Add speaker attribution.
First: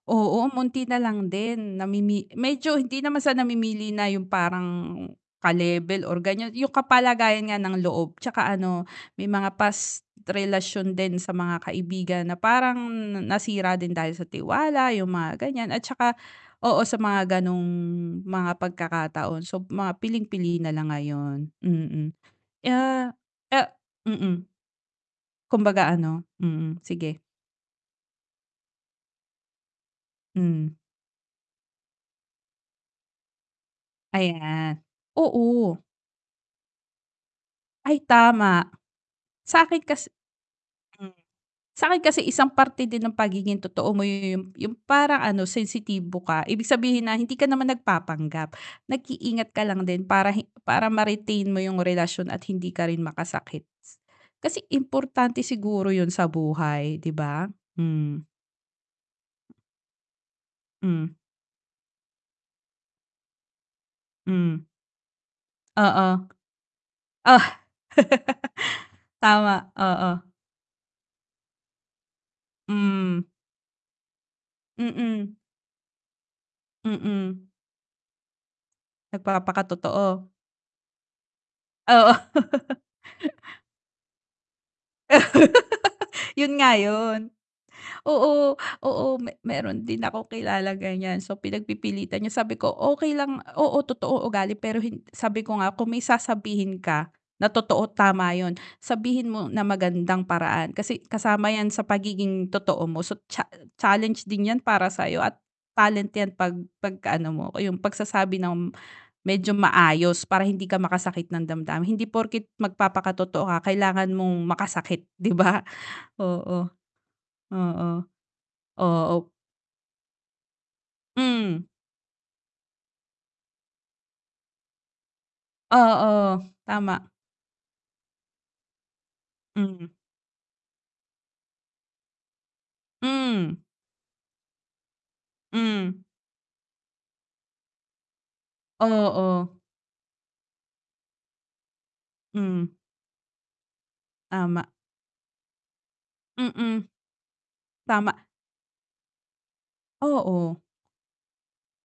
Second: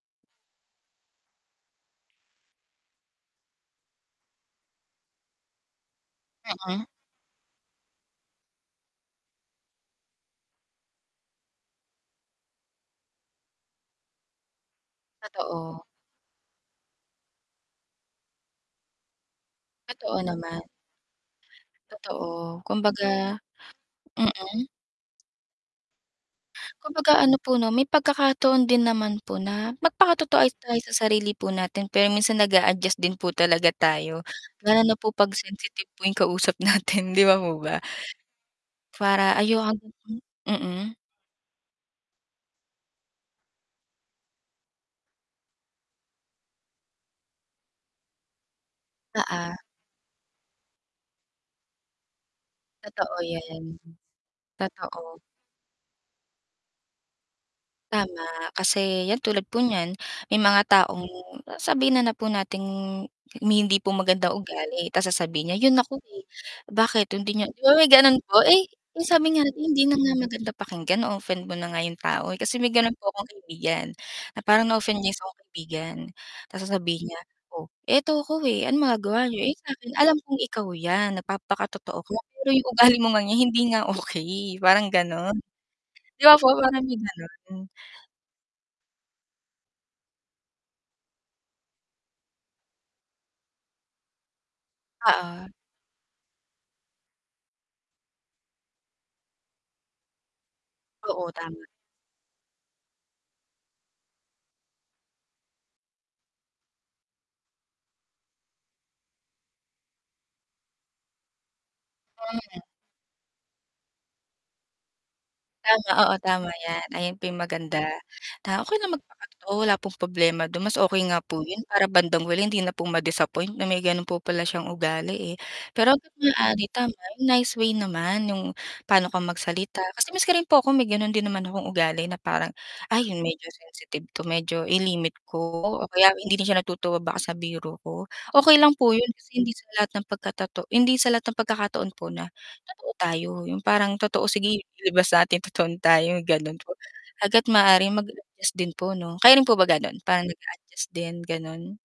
Speaker 1: Oo, buti nalang din namimi medyo hindi naman sa namimili na yung parang ka-level or ganyan. Yung
Speaker 2: Mm.
Speaker 1: kapalagayan nga ng loob 'tsaka ano may mga past relasyon din sa mga kaibigan na parang nasira din dahil sa tiwala, yung mga ganyan. At
Speaker 2: Totoo.
Speaker 1: saka oo sa mga ganong mga pagkakataon so mga
Speaker 2: Totoo
Speaker 1: piling-pili
Speaker 2: naman.
Speaker 1: nalang ngayon, mm.
Speaker 2: Totoo,
Speaker 1: ah,
Speaker 2: kumbaga
Speaker 1: ah mm.
Speaker 2: Mm?
Speaker 1: Kumbaga ano mm, sige.
Speaker 2: Kumbaga ano po 'no, may pagkakataon din naman po na magpakatotoo ay
Speaker 1: Hmm.
Speaker 2: tayo sa sarili po natin pero minsan nag-a-adjust din po talaga tayo, lalo
Speaker 1: Ayan,
Speaker 2: na po 'pag
Speaker 1: oo.
Speaker 2: sensitive po yung kausap natin 'di ba po ba?
Speaker 1: Ay, tama.
Speaker 2: Para,
Speaker 1: Sa'kin kasi
Speaker 2: [unintelligible] Mm.
Speaker 1: Hmm. Sa'kin kasi isang parte din ng pagiging totoo mo 'yun yung yung parang ano sensitibo ka, ibig sabihin na hindi ka naman nagpapanggap. Nag-iingat
Speaker 2: Oo.
Speaker 1: ka lang din para he para ma-retain mo yung relasyon at hindi ka rin
Speaker 2: Totoo yan.
Speaker 1: makasakit. Kasi
Speaker 2: Totoo.
Speaker 1: importante siguro 'yun sa buhay 'di ba?
Speaker 2: Tama,
Speaker 1: Hmm.
Speaker 2: kasi yan tulad po niyan may mga taong
Speaker 1: Hmm.
Speaker 2: sabihin na na po nating may hindi po magandang
Speaker 1: Hmm.
Speaker 2: ugali ta's sasabihin niya, "'Yun ako,
Speaker 1: Oo.
Speaker 2: eh. Bakit
Speaker 1: O
Speaker 2: hindi niya" 'Di ba, may gano'n po. Eh, sabi nga natin,
Speaker 1: Tama,
Speaker 2: "Hindi na nga
Speaker 1: oo.
Speaker 2: maganda pakinggan, na-o-offend mo na nga 'yong tao, eh." Kasi may gano'n po
Speaker 1: Hmm.
Speaker 2: akong kaibigan, na parang na-offend niya yung isa
Speaker 1: Mm.
Speaker 2: kong kaibigan ta's sasabihin niya,
Speaker 1: Mm.
Speaker 2: "Oh, eto ko, eh. Anong magagawa niyo?" "Eh, sa'kin alam
Speaker 1: Nagpapakatotoo.
Speaker 2: kong ikaw yan, nagpapakatotoo
Speaker 1: Oo.
Speaker 2: ka pero yung ugali mo ngang yan hindi nga okey." Parang gano'n. 'Di ba po
Speaker 1: 'Yun nga
Speaker 2: parang may
Speaker 1: 'yun.
Speaker 2: gano'n?
Speaker 1: Oo, oo me mayro'n din akong kilalang ganyan so pinagpipilitan niya sabi ko, "Okey lang oo totoo ugali, pero hin sabi
Speaker 2: Oo.
Speaker 1: ko nga kung may sasabihin ka na totoo, tama 'yun. Sabihin mo na magandang paraan kasi
Speaker 2: Oo,
Speaker 1: kasama
Speaker 2: tama.
Speaker 1: yan sa pagiging totoo mo so cha challenge din yan para sayo at talent yan 'pag 'pag-ano mo yung pagsasabi ng, medyo maayos para hindi ka makasakit ng damdamin, hindi porket
Speaker 2: Hmm.
Speaker 1: magpapakatotoo ka kailangan mong makasakit, 'di ba?"
Speaker 2: Tama oo, tama
Speaker 1: Oo.
Speaker 2: yan. Ayan po 'yong maganda,
Speaker 1: Oo.
Speaker 2: na okey
Speaker 1: O
Speaker 2: lang
Speaker 1: op
Speaker 2: magpakatotoo wala pong problema do'n mas okey nga po
Speaker 1: Hmm.
Speaker 2: 'yun para bandang huli hindi na po ma-disappoint na may gano'n po pala siyang ugali, eh. Pero hangga't
Speaker 1: Oo,
Speaker 2: maaari tama
Speaker 1: tama.
Speaker 2: yung nice way naman yung, paano ka magsalita
Speaker 1: Mm.
Speaker 2: kasi maski rin po ako may gano'n din naman akong ugali na parang, "Ay, medyo
Speaker 1: Hmm.
Speaker 2: sensitive to medyo i-limit ko o
Speaker 1: Hmm.
Speaker 2: kaya hindi din siya natutuwa baka sa biro ko." Okey lang po 'yun kasi
Speaker 1: Oo.
Speaker 2: hindi sa lahat ng pagkatoto hindi sa lahat ng pagkakataon po na,
Speaker 1: Hmm.
Speaker 2: totoo tayo yung parang totoo, "Sige,
Speaker 1: Tama.
Speaker 2: ilabas natin totoong tayo." Gano'n po.
Speaker 1: Mm.
Speaker 2: Hangga't maaari
Speaker 1: Tama.
Speaker 2: mag-adjust din po 'no, kayo rin po ba gano'n parang
Speaker 1: Oo.
Speaker 2: nag-a-adjust din, gano'n?